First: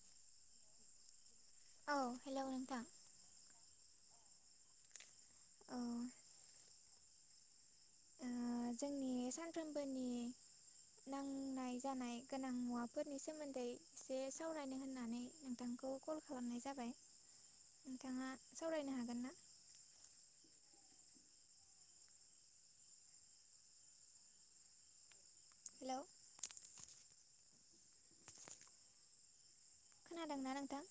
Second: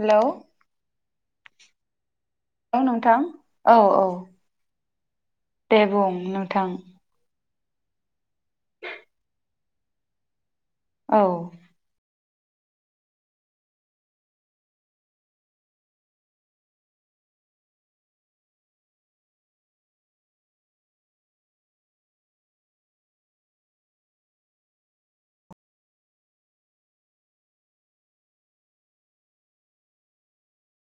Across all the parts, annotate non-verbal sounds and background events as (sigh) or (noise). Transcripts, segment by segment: Hello. औ। औ नोंथां औ औ। औ दे बुं नोंथां। ओ जोंनि सान फ्रोमबोनि औ नांनाय जानाय। गोनां मुवाफोरनि सोमोन्दै एसे सावरायनो होननानै नोंथांखौ कल खालामनाय जाबाय नोंथाङा सावरायनो हागोन ना? हेलौ। खोनादोंना नोंथां?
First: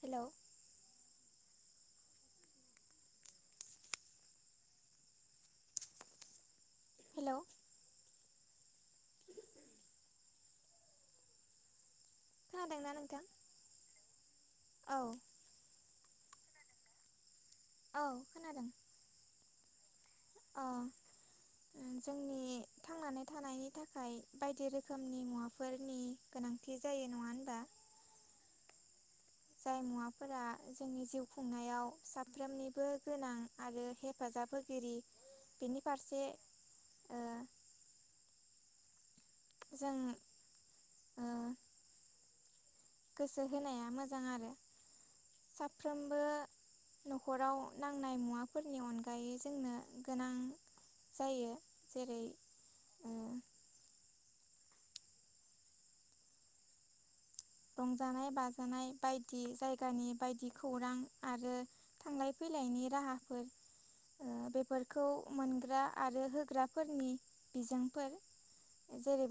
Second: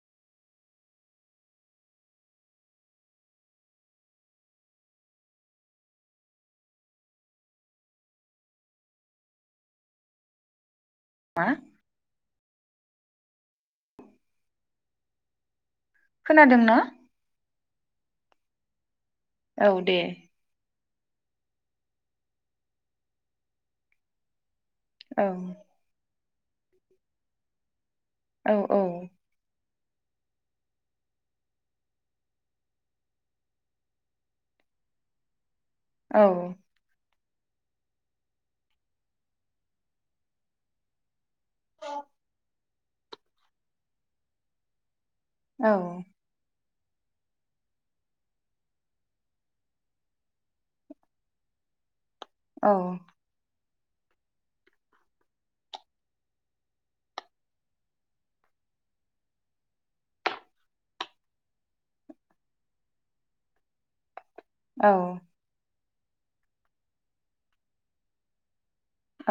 हेलौ। हेलौ। मा? खोनादोंना नोंथां औ। खोनादों ना? औ खोनादों। औ दे। अ जोंनि थांनानै थानायनि थाखाय बाय बायदि रोखोमनि औ मुवाफोरनि गोनांथि जायो नङा होनबा? औ औ। जाय मुवाफोरा जोंनि जिउ खुंनायाव साफ्रोमनिबो गोनां आरो हेफाजाब होगिरि। बेनि औ फारसे ओ जों ओम (inaudible) गोसो होनाया मोजां आरो। औ साफ्रोमबो न'खराव नांनाय मुवाफोरनि अनगायै जोंनो गोनां जायो जेरै औ। ओ रंजानाय बाजानाय बायदि जायगानि बायदि खौरां आरो थांलाय फैलायनि राहाफोर औ बेफोरखौ मोनग्रा आरो होग्राफोरनि बिजोंफोर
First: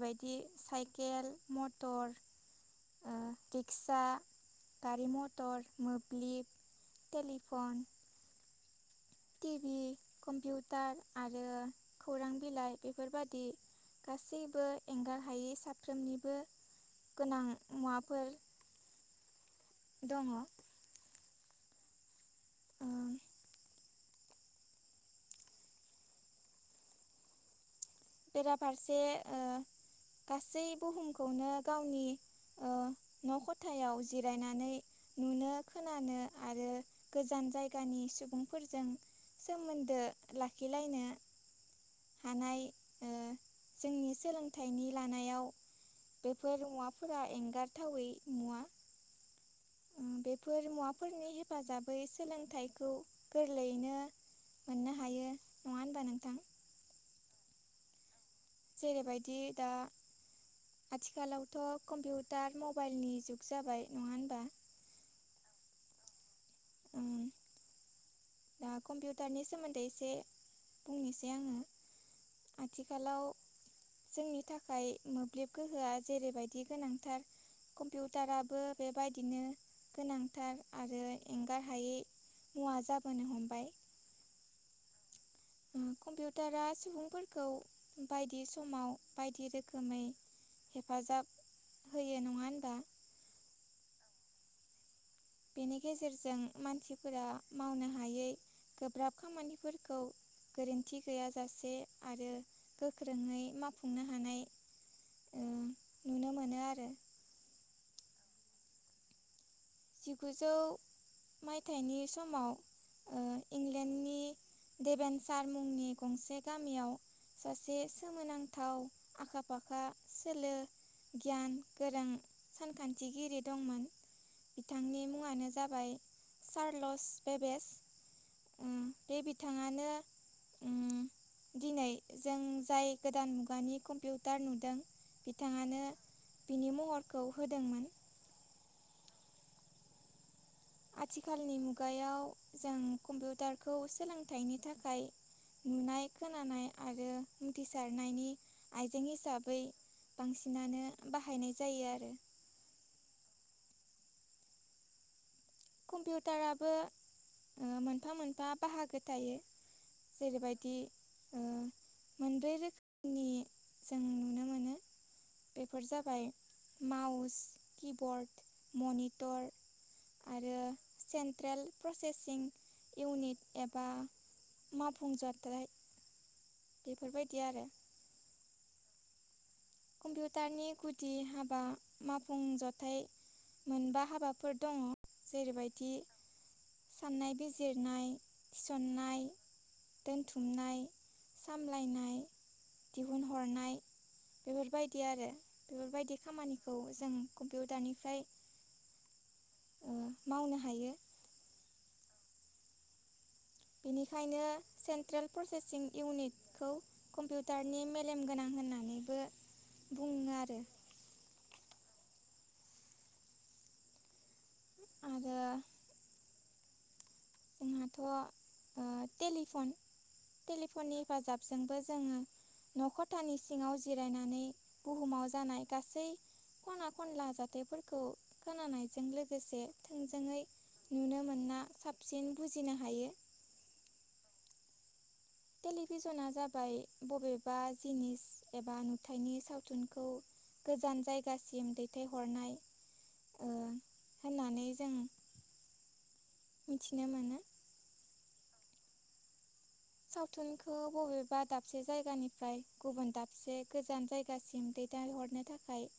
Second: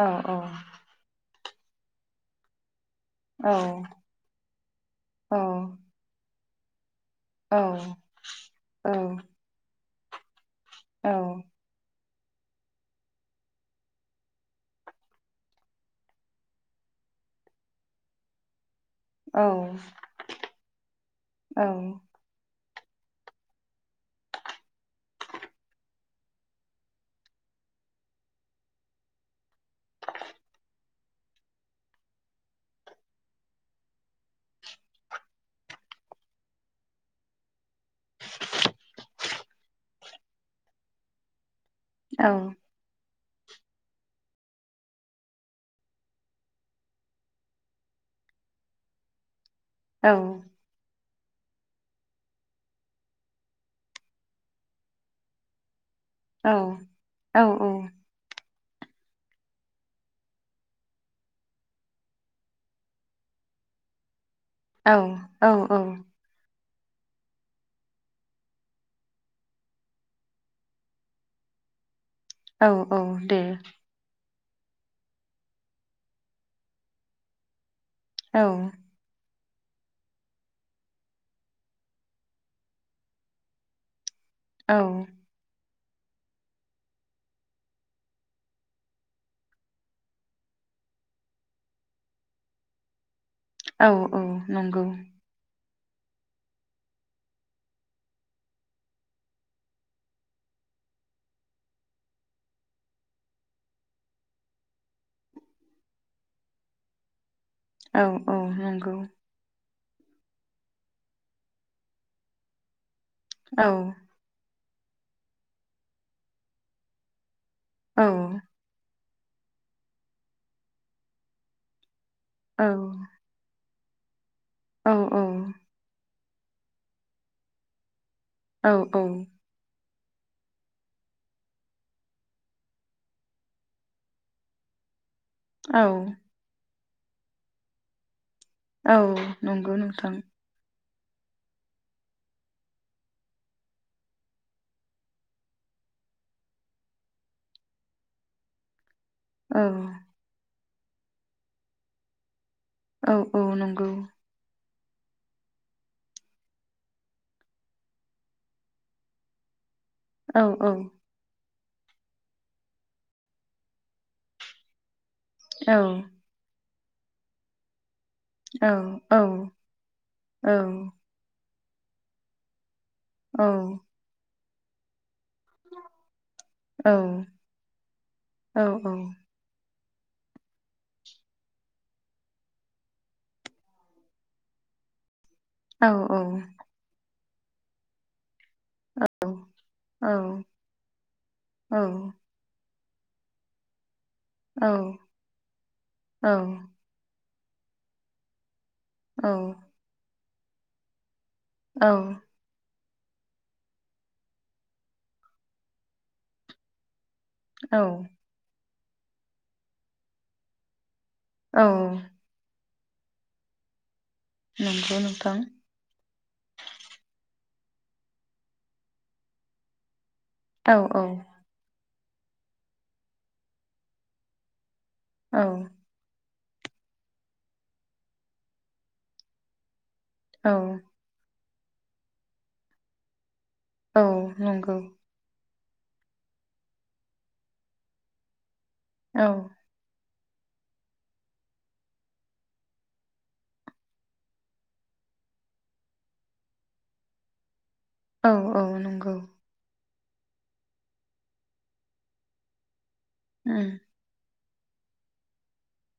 औ साइकेल मटर ओ औ रिक्सा, गारि औ मथर, मोब्लिब औ टेलिफन टि बि कमपिउत औ टार आरो खौरां बिलाइ बेफोरबादि गासैबो एंगार हायि साफ्रोमनिबो गोनां मुवाफोर औ। दङ औ। ओ बेराफारसे ओ गासै बुहुमखौनो गावनि ओ न' खथायाव जिरायनानै नुनो खोनानो आरो गोजान जायगानि सुबुंफोरजों सोमोन्दो लाखिलायनो हानाय ओ जोंनि सोलोंथाइनि लानायाव बेफोर मुवाफोरा एंगारथावै मुवा। ओम बेफोर मुवा फोरनि हेफाजाबै सोलोंथाइखौ गोरलैयैनो मोननो हायो नङा होम औ। औ औ। जेरैबायदि दा आथिखालावथ' कम्पिउटार मबाइलनि जुग जाबाय नङा होनबा? औ औ औ। उम दा कम्पिउटारनि सोमोन्दै एसे बुंनोसै आंङो। औ औ दे। जोंनि थाखाय मोब्लिब गोहोआ जेरैबायदि गोनांथार औ कम्पिउटाराबो बेबायदिनो गोनांथार आरो एंगार हायै मुवा जा औ कम्पिउटारा सुबुंफोरखौ बायदि समाव बायदि रोखोमै हेफाजाब होयो नङा होनबा औ औ नंगौ बेनि गेजेरजों मानसिफोरा मावनो हायै गोब्राब खामानिफोरखौ गोरोन्थि गैयाजासे आरो गोख्रोङै मावफुंनो हानाय नुनो मोनो आरो औ औ नंगौ जिगुजौ मायथाइनि समाव औ देबेनसार मुंनि गंसे गामियाव सासे औ सोमोनांथाव आखा फाखा सोलो गियान गोरों औ सानखान्थिगिरि दंमोन औ बिथांनि औ मुङानो जाबाय चारलस भेबेस औ उम औ बे बिथाङानो उम दिनै जों जाय गोदान मुगानि कम्पिउटार नुदों औ बिथाङानो बिनि महर खौ होदोंमोन औ नंगौ नोंथां आथिखालनि मुगायाव जों कम्पिउटारखौ सोलोंथाइनि थाखाय नुनाय खोनानाय आरो उथ्रिसारनायनि आइ जें हिसाबै औ बांसिन नानो बाहायनाय जायो आरो औ औ नंगौ कम्पिउटाराबो ओ मोनफा मोनफा बाहागो थायो औ औ जेरैबायदि ओ मोनब्रै रोखोमनि जों नुनो मोनो औ बेफोर जाबाय मउस कि बर्ड औ मनिटर औ सेनट्रेल प्रसेसिं औ इउनिट एबा (unintelligible) ओम्रफ्राय औ बेफोरबायदि आरो औ औ। कम्पिउटारनि गुदि हाबा मावफुंजाथाइ मोनबा हाबाफोर दङ' जेरैबायदि साननाय बिजिरनाय थिसननाय औ दोनथुमनाय सामलायनाय दिहुनहरनाय। बेफोरबायदि आरो बेफोरबायदि औ खामानिखौ जों कम्पिउटार निफ्राय औ। मावनो हायो। औ। बेनिखायनो सेन्ट्रेल प्रसेसिं इउनिटखौ कम्पिउटारनि औ मेलेम गोनां होननानै होननानैबो बुङो आरो। औ। नंगौ आरो नोंथां। जोंहाथ' ओ टेलिफन औ टेलिफननि औ हेफाजाबजों बो जोंङो न' ख'थानि सिङाव जिरायनानै बुहुमाव औ जानाय गासै खना खनला जाथायफोरखौ खोनानायजों लोगोसे थोंजोङै नुनो मोनना साबसिन बुजिनो हायो। औ नंगौ। टेलिभिसना जाबाय बबेबा जिनिस एबा औ नुथायाइनि सावथुनखौ गोजान जायगासिम दैथायहरनाय ओ होननानै जों मिथिनो मोनो। औ औ नंगौ। सावथुनखौ बबेबा दाबसे जायगानिफ्राय गुबुन उम दाबसे गोजान जायगा जायगासिम दैथायहरनो थाखाय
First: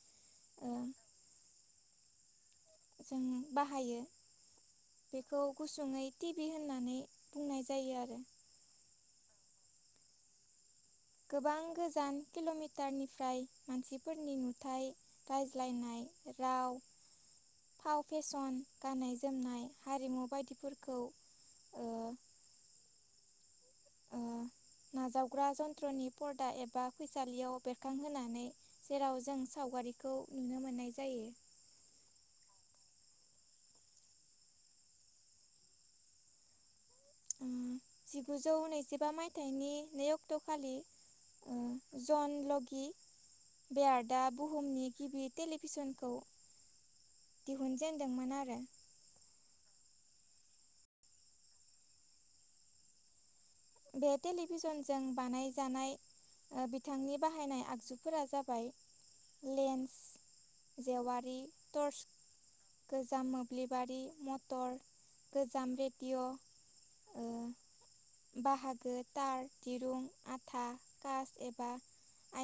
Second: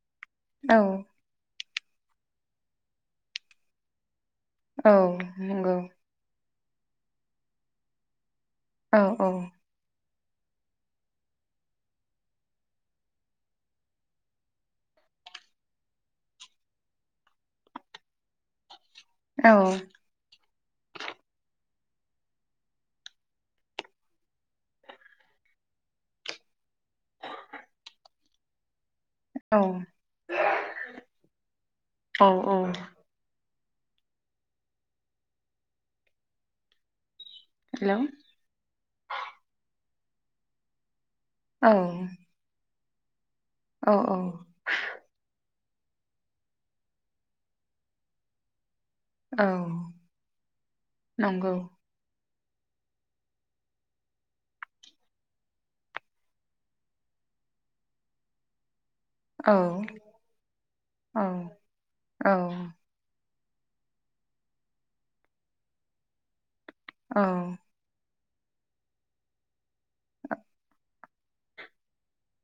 औ। ओ जों बाहायो। औ नंगौ। भि होननानै बुंनाय जायो आरो। औ औ। गोबां गोजान किल'मिटारनिफ्राय मानसिफोरनि नुथाय रायज्लायनाय राव फाव फेसन गाननाय औ जोमनाय हारिमु बायदिफोरखौ ओ ओ नाजावग्रा जन्थ्रनि परदा एबा फैसालियाव बेरखांहोनानै जेराव जों सावगारिखौ नुनो मोननाय जायो। औ औ हेलौ जिगुजौ नैजिबा मायथाइनि नै अक्ट खालि ओ औ जनलगि औ बेहा औ आर्दा बुहुमनि गिबि तेलि फिसनखौ दिहुनजेनदोंमोन आरो औ नंगौ बे टेलिभिजनजों बानायजानाय ओ बिथांनि बाहायनाय आगजुफोरा जाबाय औ लेन्स औ जेवारि टर्च औ गोजा मोब दिलिबारि मटर गोजाम रेडिअ औ बाहागो तार दिरुं आथा कास एबा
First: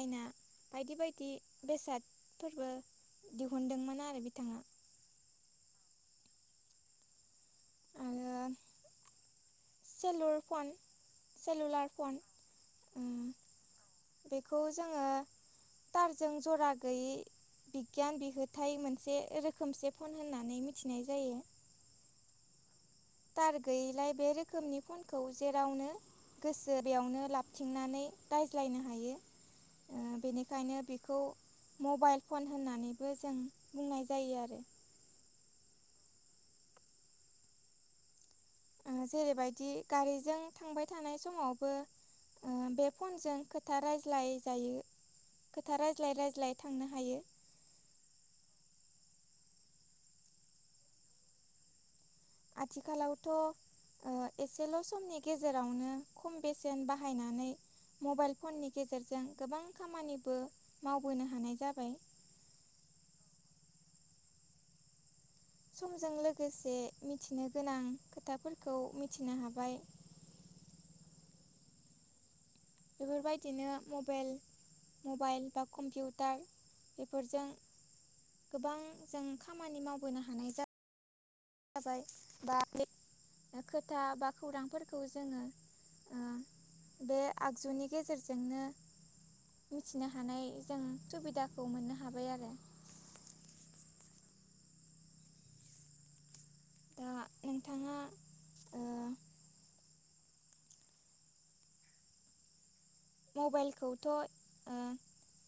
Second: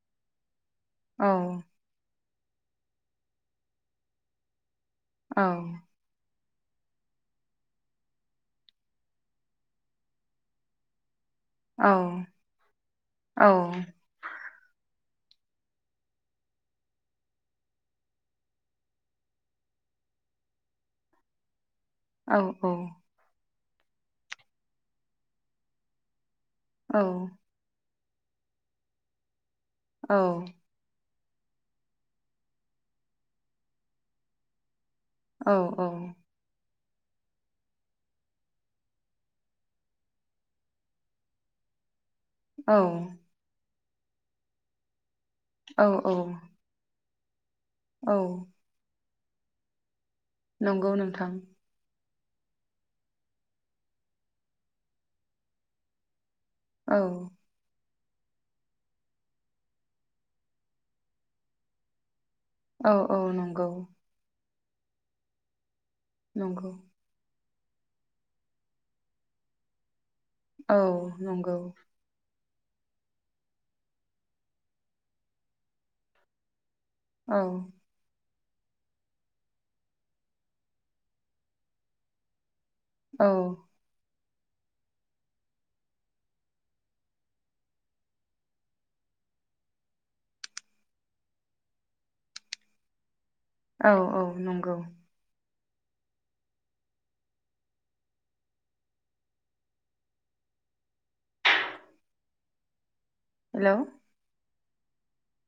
आयना बायदि औ बायदि बेसाद फोरबो दिहुनदोंमोन आरो बिथाङा औ आरो सेलुर फन औ सेलुलार फन ओ बेखौ जोङो थारजों जरा गैयै बिगियान बिहोथाय मोनसे रोखोमसे फन होननानै मिथिनाय जायो औ औ थार गैयिलाय बे रोखोमनि फनखौ जेरावनो गोसो बेयावनो लाबथिंनानै रायज्लायनो हायो बेनिखायनो बिखौ मबाइल फन होननानैबो जों बुंनाय जायो आरो औ-औ जेरैबायदि गारिजों थांबाय थानाय समावबो ओ औ बे फनजों खोथा रायज्लाय जायो खोथा औ रायज्लाय रायज्लाय थांनो हायो औ नंगौ नोंथां आथिखालावथ' ओ एसेल' समनि गेजेरावनो खम बेसेन औ बाहायनानै मबाइल फननि गेजेरजों गोबां खामानिबो मावबोनो हानाय जाबाय औ औ नंगौ। समजों नंगौ लोगोसे मिथिनो गोनां खोथाफोरखौ मिथिनो हाबाय औ नंगौ। बेफोरबायदिनो मबेल मबाइल बा कम्पिउटार औ बेफोरजों गोबां जों खामानि मावबोनो हानाय जा जाबाय बा ग्लिब औ खोथा बा खौरांफोरखौ जोङो ओ बे आगजुनि गेजेरजोंनो मिथिनो हानाय जों सुबिदाखौ मोननो हाबाय आरो। औ औ नंगौ। दा नोंथाङा ओ हेलौ मबाइलखौथ' ओ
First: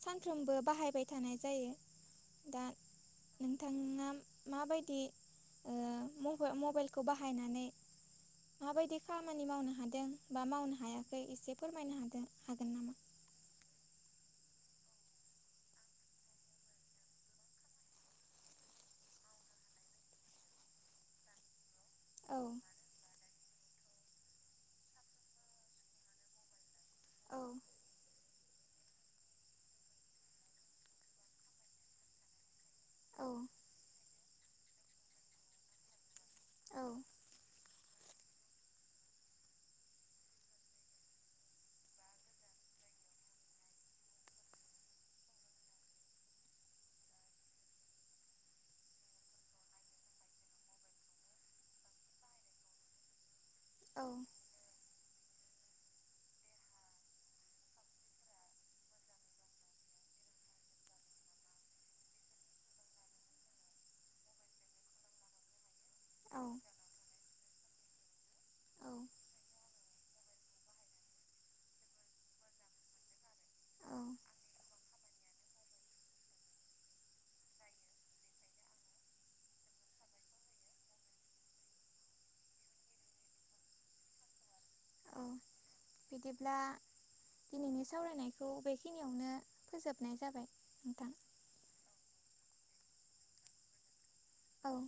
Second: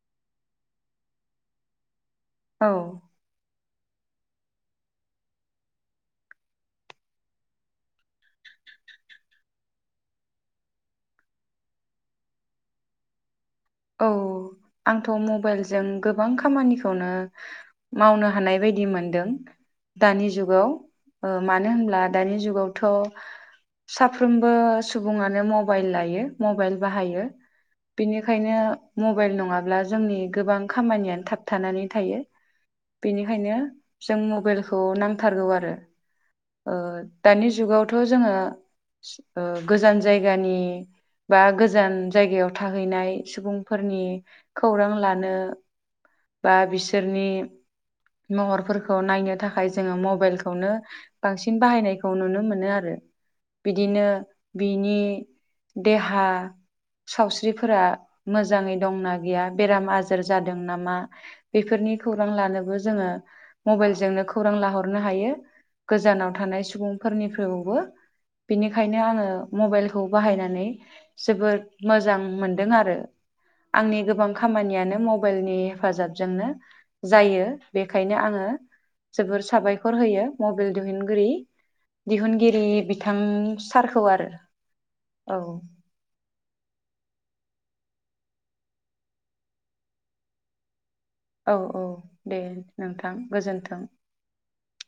सानफ्रोमबो बाहायबाय थानाय जायो। दा औ नोंथाङा माबायदि ओ मफो मबाइलखौ बाहायनानै माबायदि खामानि मावनो हादों बा मावनो हायाखै एसे फोरमायनो हादों (inaudible) औ आंथ' मबाइलजों गोबां खामानिखौनो मावनो हानाय बायदि मोनदों दानि जुगाव ओ मान नो होनब्ला दानि औ जुगावथ' साफ्रोमबो सुबुङानो मबाइल लायो मबाइल बाहायो औ बिनि ओंखायनो मबाइल नङाब्ला जोंनि गोबां खामानियानो थाबथानानै थायो। औ बेनिखायनो जों मबाइलखौ नांथारगौ आरो। ओ‌ औ दानि जुगाव थ' जोङो ओ गोजान जायगानि बा गोजान जायगायाव थाहैनाय सुबुंफोरनि खौरां लानो बा बिसोरनि महरफोरखौ नायनो थाखाय जोङो मबाइलखौनो बांसिन बाहायनायखौ नुनो मोनो आरो। बिदिनो औ बिनि देहा सावस्रिफोरा मोजाङै दंना गैया बेराम आजार जादों नामा बेफोरनि खौरां लानोबो जोङो मबाइलजोंनो खौरां लाहरनो हायो। गोजानाव औ थानाय सुबुंफोरनिफ्रौबो औ बेनिखायनो आङो मबाइलखौ बाहायनानै जोबोद मोजां मोनदों आरो। आंनि गोबां खामानियानो मबाइलनि हेफाजाबजोंनो जायो बेखायनो आङो जोबोर साबायखर होयो मबाइल दिहुनगिरि दिहुनगिरि बिथां सारखौ आरो औ बिब्ला दिनैनि सावरायनायखौ बेखिनियावनो फोजोबनाय जाबाय नोंथां। औ औ दे नोंथां गोजोन्थों। औ